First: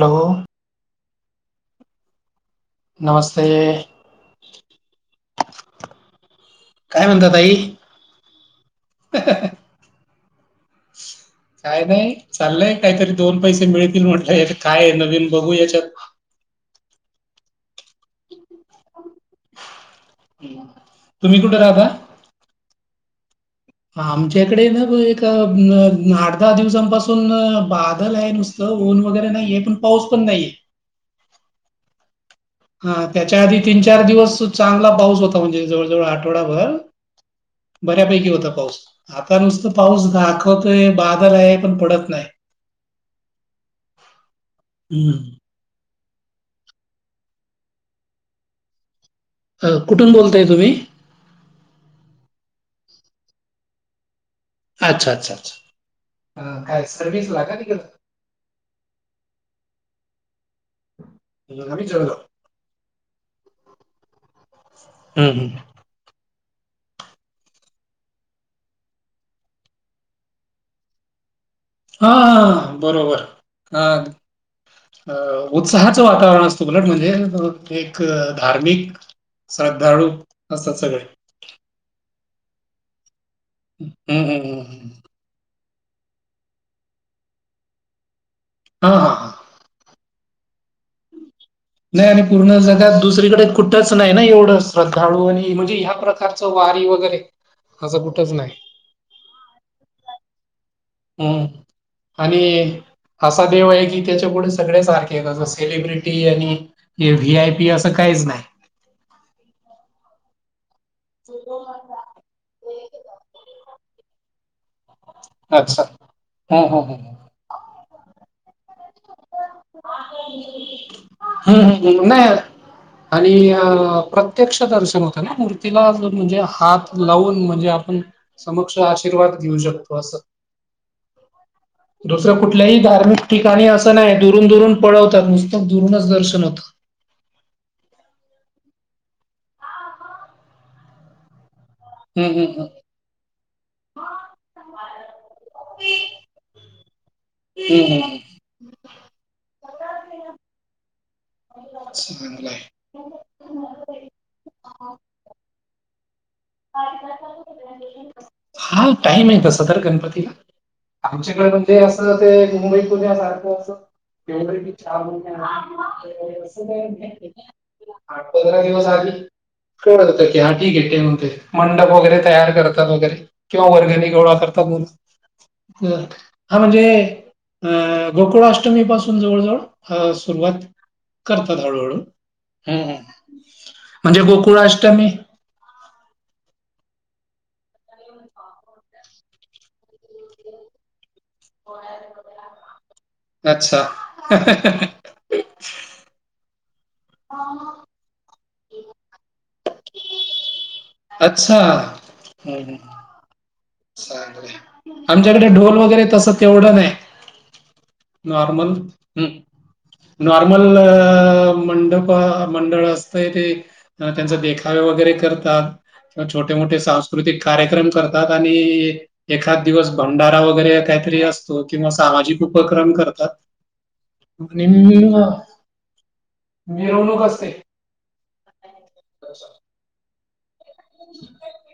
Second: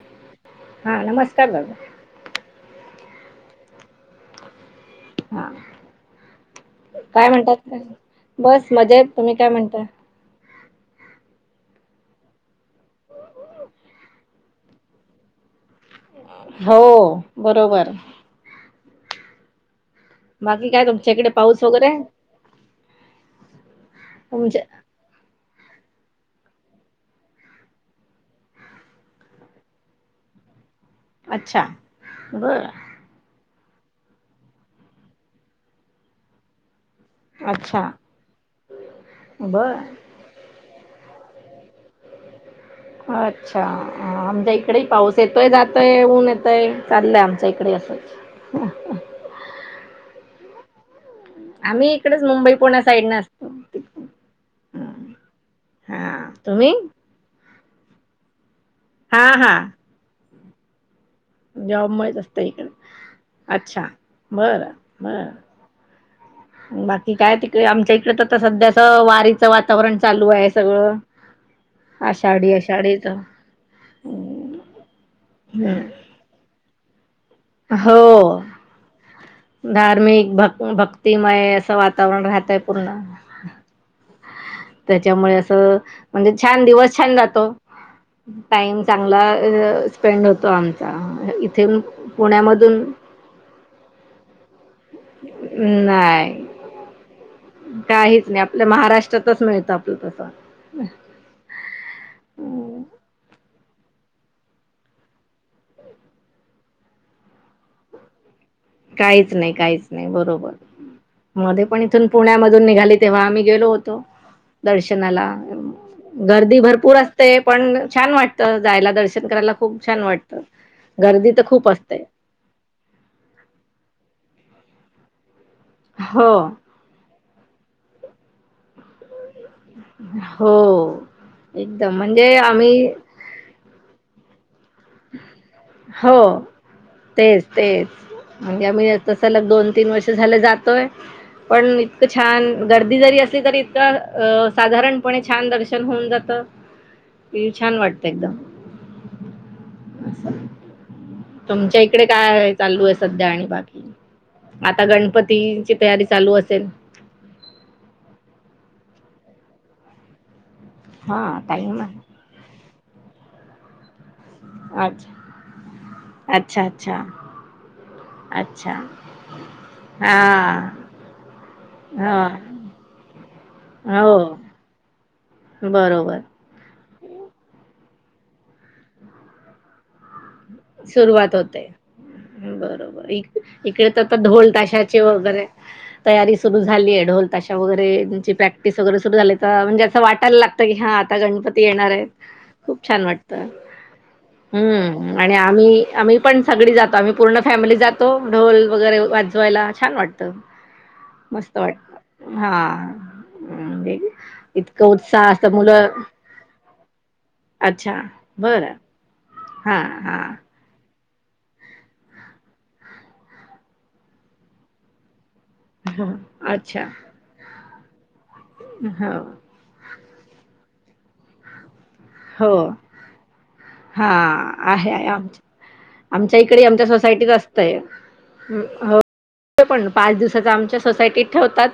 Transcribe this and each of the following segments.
Hello हा नमस्कार बाबाू नमस्ते हा म्हणता काय ताई म्हणतात बस मजा येत तुम्ही काय म्हणता [inaudible] काय नाही चाललंय काहीतरी दोन पैसे मिळतील म्हटलं काय नवीन बघू याच्यात हो बरोबर हम्म. बाकी काय तुमच्या इकडे तुम्ही कुठे पाऊस वगैरे तुमच्या आमच्याकडे ना अठ दहा दिवसांपासून बादल आहे नुसतं ऊन वगैरे नाहीये पण पाऊस पण नाहीये अच्छा बर हा त्याच्या आधी तीन चार दिवस चांगला पाऊस होता म्हणजे जवळजवळ आठवडाभर अच्छा बऱ्यापैकी होता पाऊस आता नुसत बर पाऊस घ दाखवतोय बादर आहे पण पडत नाही अच्छा आमच्या इकडे पाऊस हम्म. येतोय जात य ऊन येतय चाललंय आमच्या इकडे असंच हा अ कुठून बोलताय तुम्ही आम्ही इकडेच मुंबई पुण्या साईड न असतो अच्छा अच्छा हा अच्छा तुम्ही काय सर्विस लागा नि हा हा आम्ही जॉब जळगाव. मच असत इकडे अच्छा बरं बर हम्म हम्म. बाकी काय तिकडे आमच्या इकड तर सध्याच वारीचं वातावरण चालू आहे सगळं हा आषाढी हा आषाढीच बरोबर हा उत्साहाचं वातावरण असत चकलट म्हणजे एक अं, हो धार्मिक श्रद्धाळू धार्मिक भक् असतात सगळे. भक्तिमय असं वा वातावरण राहतय पूर्ण हम्म हम्म हम्म हम्म. त्याच्यामुळे असं म्हणजे छान दिवस छान जातो टाईम हां हां चांगला हां. स्पेंड होतो आम तर इथे नाही आणि पूर्ण पुण्यामधून जगात दुसरीकडे कुठंच नाही ना एवढं श्रद्धाळू आणि म्हणजे ह्या नाही प्रकारचं वारी वगैरे. असं काहीच कुठंच नाही आपल्या महाराष्ट्रातच नाही सापडत आता. हम् आणि. असा देव आहे की त्याच्या पुुढे सग्या सारखे आहे तसं सेलिब्रिटी आणि हे व्ही आय पी असं काहीच नाही. काहीच नाही काहीच नाही बरोबर मध्ये पण इथून पुण्यामधून निघाली तेव्हा आम्ही गेलो होतो. दर्शनाला अच्छा. गर्दी हं हं भरपूर हं. असते. ते पण छान वाटत जायला दर्शन करायला खूप छान वाटत गर्दी तर हं, खूप हं. असते. हं. नाही आणि प्रत्यक्ष दर्शन होतं ना मूर्तीला जो हो म्हणजे हात लावून म्हणजे आपण समक्ष आशीर्वाद घेऊ शकतो असं हो एकदम म्हणजे दुसरं कुठल्याही आम्ही धार्मिक ठिकाणी असं नाही दुरून दुरून पळवतात नस्तक दुरूनच हो दर्शन होतं. तेच तेच म्हणजे आम्ही त सलग दोन तीन वर्ष झाले जातोय पण इ हं, हं, छान हं. गर्दी जरी असली तरी इतका अ साधारण पने छान दर्शन होऊन जात. हम्म हम् ह. तुमच्या इकडे चांगलं काय आहे. चालू अस सध्या आणि बाकी आता गणपतीची तयारी चालू असेल. हा टाईम आहे तसं तर गणपतीला. हा आमच्याकडे म्हणजे टाइम असं ते मुंबईत पुण्या सारख असं बी आहे चव अच्छा अच्छा अच्छा [unintelligible] आठ पंधरा अच्छा दिवस आधी कळत की हा हटी घे ठेवून ते. मंडप वगैरे हा तयार करतात वगैरे किंवा वर्गनिक हो गोळा करतात हम्म. बरोबर हा म्हणजे अ गोकुळाष्टमी पाासून जवळ जवळ ह सुरुवात सुरुवात करतात होते हळूहळू. हम्म, बरोबर हम्म. इ इकडे तर आ म्हणजे ढोल ताशाचे गोकुळाष्टमी वगैरे तयारी सुरु झाली आहे ढोल तशा वगैरेची प्रॅक्टिस वगैरे सुरु झाली तर म्हणजे असं वाटायला लागत की हा आता गणपती येणार आहेत खूप छान वाटत अच्छा हम्म. आणि आम्ही आम्ही पण सगळी जातो आम्ही पूर्ण फॅमिली जातो तो ढोल वगैरे वाजवायला छान वाटत. मस्त अच्छा वाट हम्म. हा. हम्म. हम् चांगलंय. इतक उत्साह अस आमच्याकडे ढोल मुलं वगैरे तसं तेवढं नाही अच्छा बरं. ह हां, हां. नॉर्मल अ मंडप मंडळ असतं ते त्यांचा देखावे वगैरे करतात. हं. छोटे मोठे अच्छा. सांस्कृतिक कार्यक्रम करतात आणि हो, एखाद दिवस भंडारा वगैरे काहीतरी अस तो किंवा सामाजिक हो. उपक्रम करतात हां. आहे, आहे. आमच्या आमच्या इकडे आमच्या मिरवणूक सोसायटीत असते. असतंय. हो पण पाच दिवसाचा आमच्या सोसायटीत ठेवतात.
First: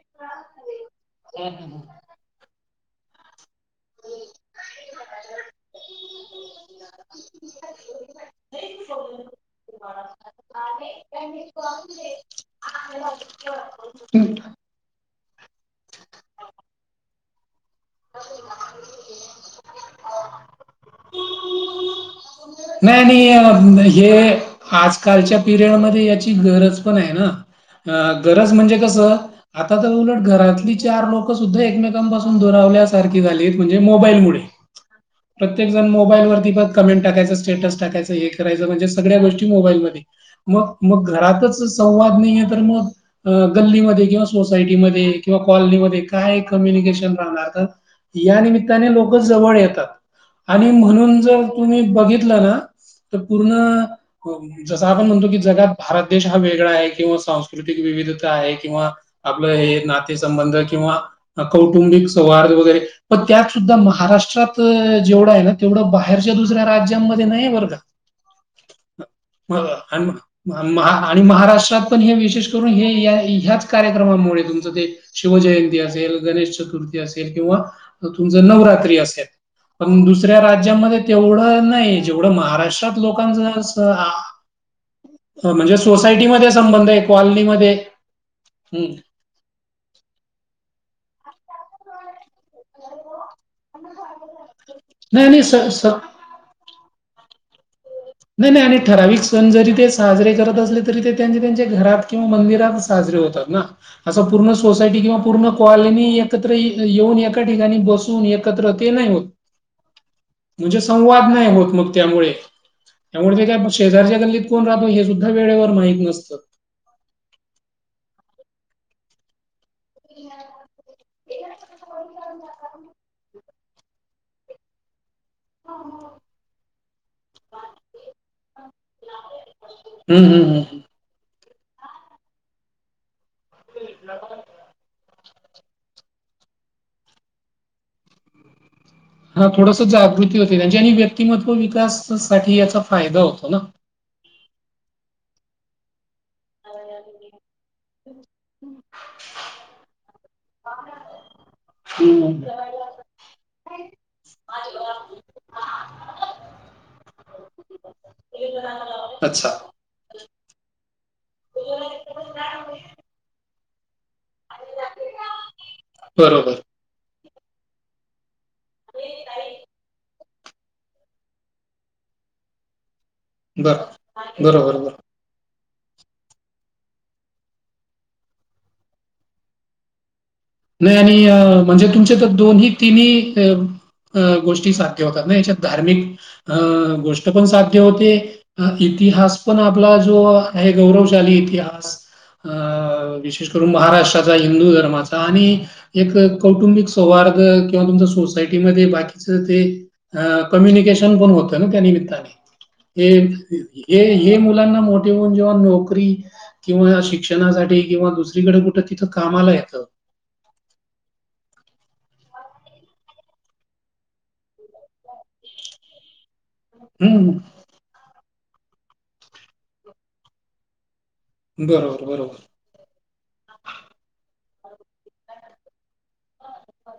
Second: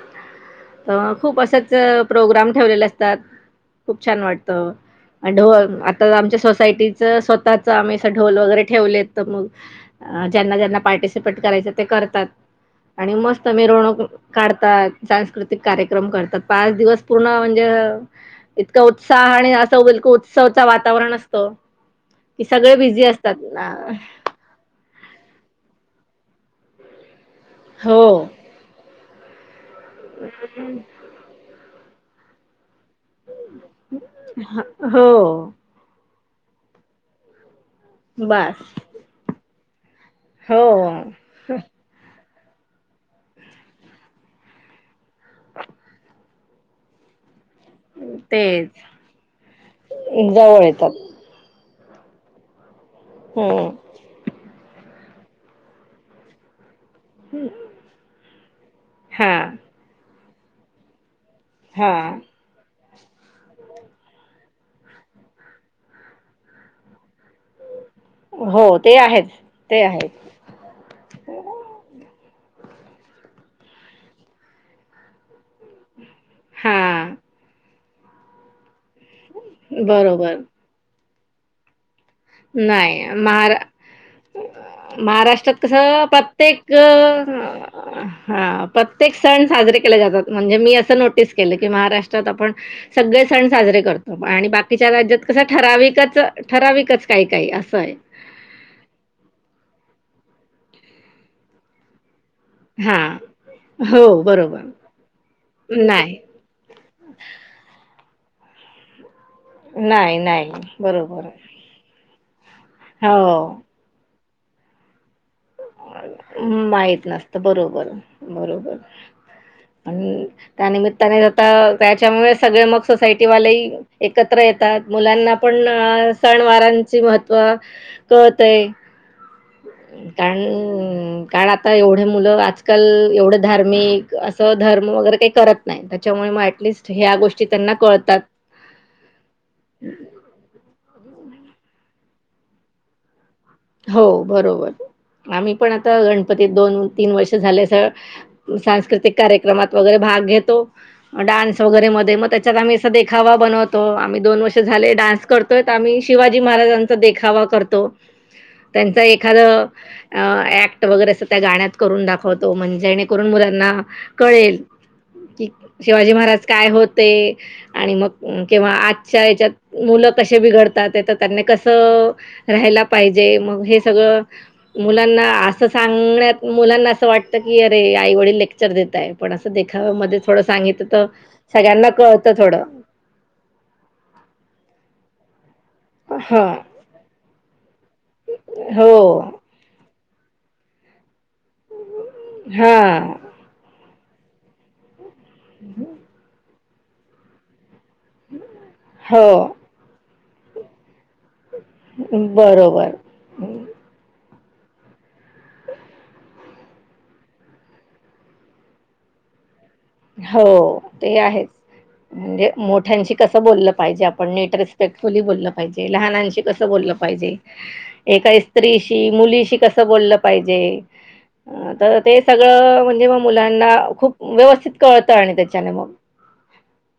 अ खूप असेच प्रोग्राम ठेवलेले असतात खूप छान वाटतं. ढोल आता आमच्या सोसायटीच स्वतःच आम्ही असं ढोल वगैरे ठेवलेत तर मग अ ज्यांना ज्यांना पार्टिसिपेट करायचं ते करतात. आणि मस्त मिरवणूक काढतात सांस्कृतिक कार्यक्रम करतात पाच दिवस. पूर्ण म्हणजे इतका उत्साह आणि असं उल त्सवच वातावरण असतो कि सगळे नाही बिझी आणि असतात ना. अं, हे आजकालच्या पिरियडमध्ये याची गरज पण आहे हो ना गरज म्हणजे कसं आता तर उलट घरातली चार लोकं सुद्धा एकमेकांपासून दुरावले अस ण हो प्रं स टाकायचं हे बस कराचं म्हणजे सगळ्या गोष्टी मोबाईलमध्ये हो मग मग घरातच संवाद नाही आहे तर मग गल्लीमध्ये किंवा सोसायटीमध्ये किंवा कॉलनीमध्ये काय कम्युनिकेशन राहणार तर या तेच निमित्ताने लोक जवळ येतात जवळ आणि येतात म्हणून जर ी बघितलं ना तर पूर्ण हम्म जसं आपण म्हणतो की जगात भारत देश हा वेगळा आहे किंवा सांस्कृतिक विविधता आहे किंवा हा आपलं हे नातेसंबंध किंवा हा कौटुंबिक सौहार्द वगैरे पण त्यात सुद्धा महाराष्ट्रात जेवढा आहे ना तेवढं बाहेरच्या दुसऱ्या राज्यांमध्ये नाही वर्गात हो ते आहेच मग ते आणि आहेच म म आणि महाराष्ट्रात पण हे विशेष करून हे ह्याच कार्यक्रमामुळे तुमचं ते शिवजयंती असेल गणेश चतुर्थी हां, असेल किंवा तुमच नवरात्री असेल! पण बरोबर. दुसऱ्या राज्यामध्ये तेवढं नाही. जेवढं महाराष्ट्रात नाही महारा लोकांच - महाराष्ट्रात कस प्रत्येक संबंध आहे कॉलनीमध्ये हा हम्म. प्रत्येक - सण साजरे केले जातात म्हणजे मी असं नोटीस केलं की महाराष्ट्रात आपण - सगळे सण साजरे करतो आणि बाकी - तिच्या राज्यात नाही कसं नाही स- स- ठराविकच ठराविकच काही काही असं आहे. नाही -नाही आणि ठराविक सण जरी ते साजरे करत असले तरी ते त्यां त्यांचे घरात किंवा मंदिर - एकत्र हां. साजरे होतात ना अस हो, पूर्ण बरोबर. सोसायटी किंवा पूर्ण कॉलनी नाही. - एकत्र येऊन एका ठिकाणी बसून एकत्र ते नाही होत. नाही, नाही. म्हणजे बरोबर. संवाद नाही होत मग त्यामुळे - त्यामुळे ते काय हो. शेजारच्या गल्लीत कोण राहतो हे सुद्धा वेळेवर माहीत नसतं. माहीत नसत तर बरोबर बरोबर पण त्यानिमित्ताने ज त्याच्यामुळे सगळे मग सोसायटीवालेही एकत्र येतात मुलांना पण सण वारांची महत्व कळतय आहे. हं, हं, हं, हं. कारण- कारण आता एवढे मुलं आजकाल एवढं - धार्मिक असं धर्म वगैरे काही करत नाही त्याच्यामुळे मग ऍटलिस्ट ह्या गोष्टी त्यांना कळतात. हा थोडस जागृती होती त्यांच्या आणि व्यक्तिमत्व विकास साठी याचा फायदा होतो ना - हो बरोबर आम्ही पण आता गणपतीत दोन तीन वर्ष झाल्यास! सांस्कृतिक कार्यक्रमात वगैरे भाग घेतो. डान्स वगैरे मध्ये मग हं. त्याच्यात आम्ही असा देखावा बनवतो आम्ही दोन वर्ष झाले डान्स - करतोय आम्ही शिवाजी महाराजांचा देखावा करतो. त्यांच एखाद अच्छा. ऍक्ट वगैरे - त्या गाण्यात करून दाखवतो म्हण जेणेकरून मुलांना कळे की शिवाजी महाराज बरोबर. काय होते. आणि मग कंवा आजच्या याच्यात मुलं कसे बिघडतात तर त्यांनी कसं - राहायला पाहिजे मग हे बरं. सगळं बरोबर, बरोबर. मुलांना - असं सांगण्यात मुलांना असं वाटतं की अरे आई वडील लेक्चर देत आहे पण असं देखाव्यामध्ये - थोडं सांगित तर सगळ्यांना कळत थोडं- की मी गोष्टी साध्य होतात ना याच्यात! धार्मिक हा अ गोष्ट पण साध्य होते हो इतिहास - पण आपला जो आहे गौरवशाली इतिहास - हा महाष्ट्राचा हिंदू धर्माचा आणि एक कौटुंबिक सौहार्ग्र किंवा तुमच - सोसायटीमध्ये बाकीच हो ते कम्युनिकेशन पण हो - त्या निमित्ताने बरोबर मुलांना मोठे होऊन जेव्हा नोकरी - किंवा शिक्षणासाठी किंवा दुसरीकडे कुठं तिथं कामाला येतं. हो ते आहेच- म्हणजे मोठ्यांशी कसं बोललं पाहिजे आपण नेट रेस्पेक्टफुली बोललं पाहिजे लहानांशी कसं - कस बोललं हं. पाहिजे एका स्त्रीशी मुलीशी कसं बोललं पाहिजे! तर बरोबर, ते बरोबर. सगळं म्हणजे म मुलांना खूप व्यवस्थित - कळत आणि तत्याच्याने मग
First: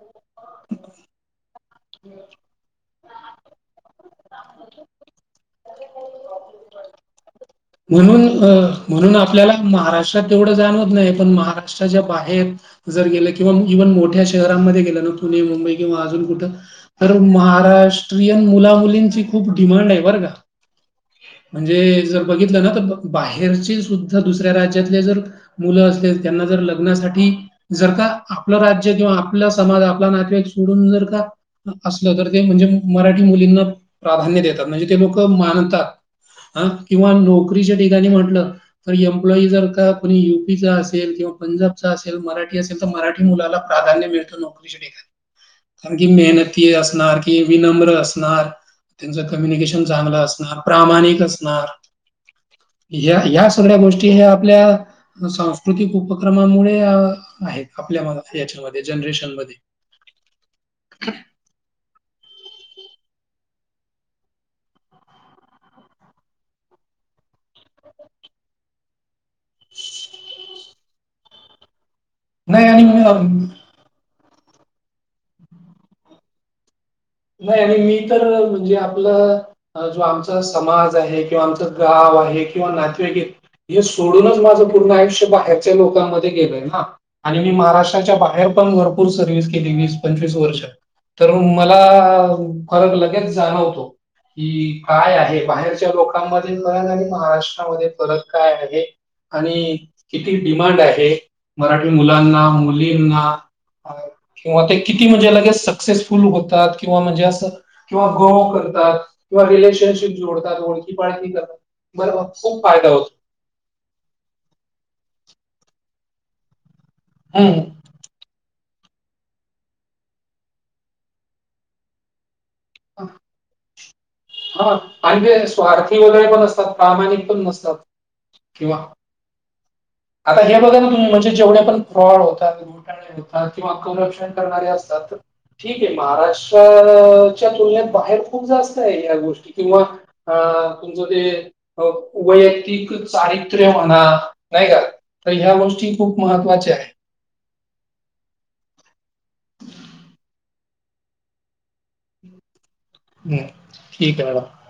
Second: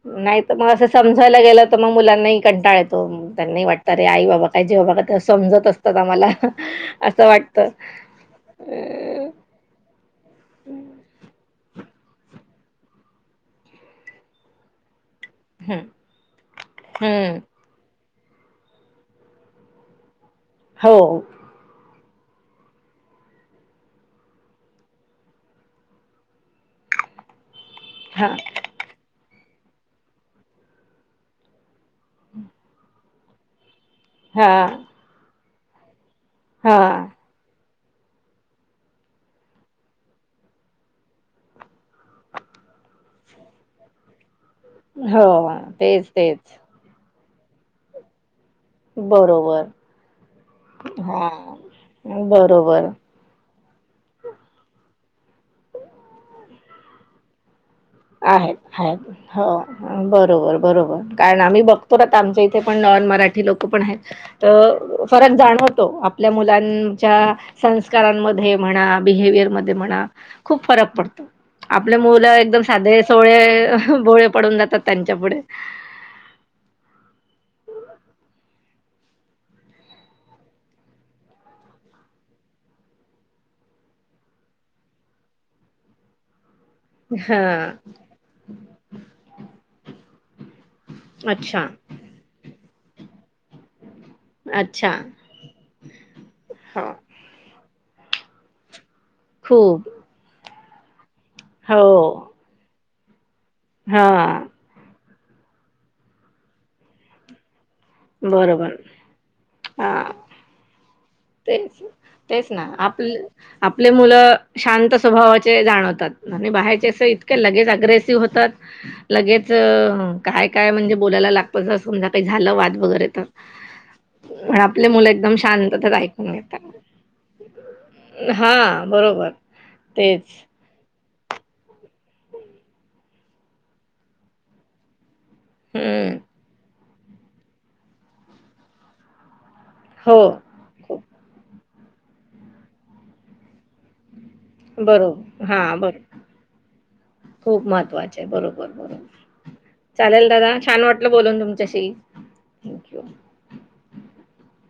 नाही मग अस समजायला गेलं. मग मुलांही कंटाळत- तो त्यांना वाटत अरे आई बाबा काय जे बाबा का ते समजत असतात आम्हाला असं वाट - म्हणून- म्हणून आपल्याला महाराष्ट्रात तेवढं जाणवत नाही पण महाराष्ट्र - च्या बाहेर जर गेलं किंवा इव्हन मोठ्या शहरांमध्ये गेलं ना - पुणे मुंबई हं, किंवा अजून कुठं तर हं. महाराष्ट्र - ऑस्ट्रियन मुलामुलींची खूप डिमांड आहे बरं का - हो म्हणजे जर बघितलं ना तर बाहेरचे सुद्धा दुसऱ्या राज्यातले जर - मुलं असले त्यांना जर लग्नासाठी जर का हां, आपलं राज्य किंवा आपला समाज आपला नातेवाईक सोडून जर का असलं तर ते म्हणजे मराठी मुलींना प्राधान्य देतात हां, म्हणजे ते लोक मानतात हा हां. किंवा नोकरीच्या ठिकाणी म्हटलं तर एम्प्लॉई जर का कोणी यु पीचा असेल किंवा पंजाबचा असेल मराठी असेल मराठी मु प्रध्य मिळत नोकरी ठिकाणी हो. कारण की तेच, तेच. मेहनती अस विनम्र असणार त्यांच बरोबर. कम्युनिकेशन चांगलं असणार प्रामाणिक हां. असणार बरोबर. या या सगळ्या गोष्टी हे आपल्या सांस्कृतिक उपक्रमामुळे आहेत आपल्या म- आहेत याच्यामध्ये आहेत हो जनरेशनमध्ये बरोबर बरोबर कारण आम्ही बघत तर आता आमच्या इथे पण नॉन मराठी लोक पण आहेत तर फरक जाणवतो आपल्या मुलांच्या - संस्कारांमध्ये म्हणा बिहेवियर म म्हणा खूप फरक पडत आपल्यामुळे - आप एकदम नाही साधे आणि अ, सोळे बोळे पडून जातात त्यांच्या पुढे नाही आणि मी तर म्हणजे आपलं जो आमचा समाज आहे किंवा आमचं गाव आहे किंवा नातेवाकीत हे सोडूनच माझं पूर्ण आयुष्य बाहेरच्या लोकांमध्ये गेलय ना आणि मी हा महाराष्ट्राच्या बाहेर पण भरपूर सर्व्हस केली वीस पंचवीस वर्ष तर म अच्छा फर लगेच जाणवतो की अच्छा काय आहे बाहे लोकांमध्ये फर हो आणि महाराष्ट्रामध्ये फत काय आहे आणि खूप किती डिमांड आहे मराठी हो मुलांना मुलींना हा किंवा ते किती म्हणजे लगेच सक्सेसफुल होतात किंवा म्हणजे असं किंवा गोह बरोबर करतात किंवा हा रिलेशनशिप जोडतात ओळखी पाळखी करतात तेच बर मग तेच खूप ना फायदा होत आपलं आपले मुलं शांत स्वभावाचे जाणवतात म्ह बाहेयचे अस इतक लगेच अग्रेसिव्ह होतात लगेच काय काय म्हणजे बोलायला लागत ज समजा काही झालं वा वगैरे तर पण हा आपले मुलं आणि एकदम ते शांततच स्वार्थी वगैरे ऐकून पण घेतात असतात प्रामाणिक पण नसतात किंवा हां बरोबर तेच आता हे बघाल म्हणजे जेवढे पण फॉड होतात गोटातात किंवा संरक्षण करणारे असतात तर ठीक आहे हम्म महाराष्ट्राच्या तुलनेत बाहेर खूप जास्त आहे या गोष्टी किंवा हो अ तुमचं खूप ते वैयक्तिक चारित्र्य होणार नाही का तर बरोबर ह्या हा गोष्टी बरोबर खूप महत्त्वाच्या आहेत. खूप महत्त्वाचे आहे बरोबर बरोबर चालेल दादा छान वाटलं बोलून तुमच्याशी? थँक्यू हम्म ठीक आहे मडम.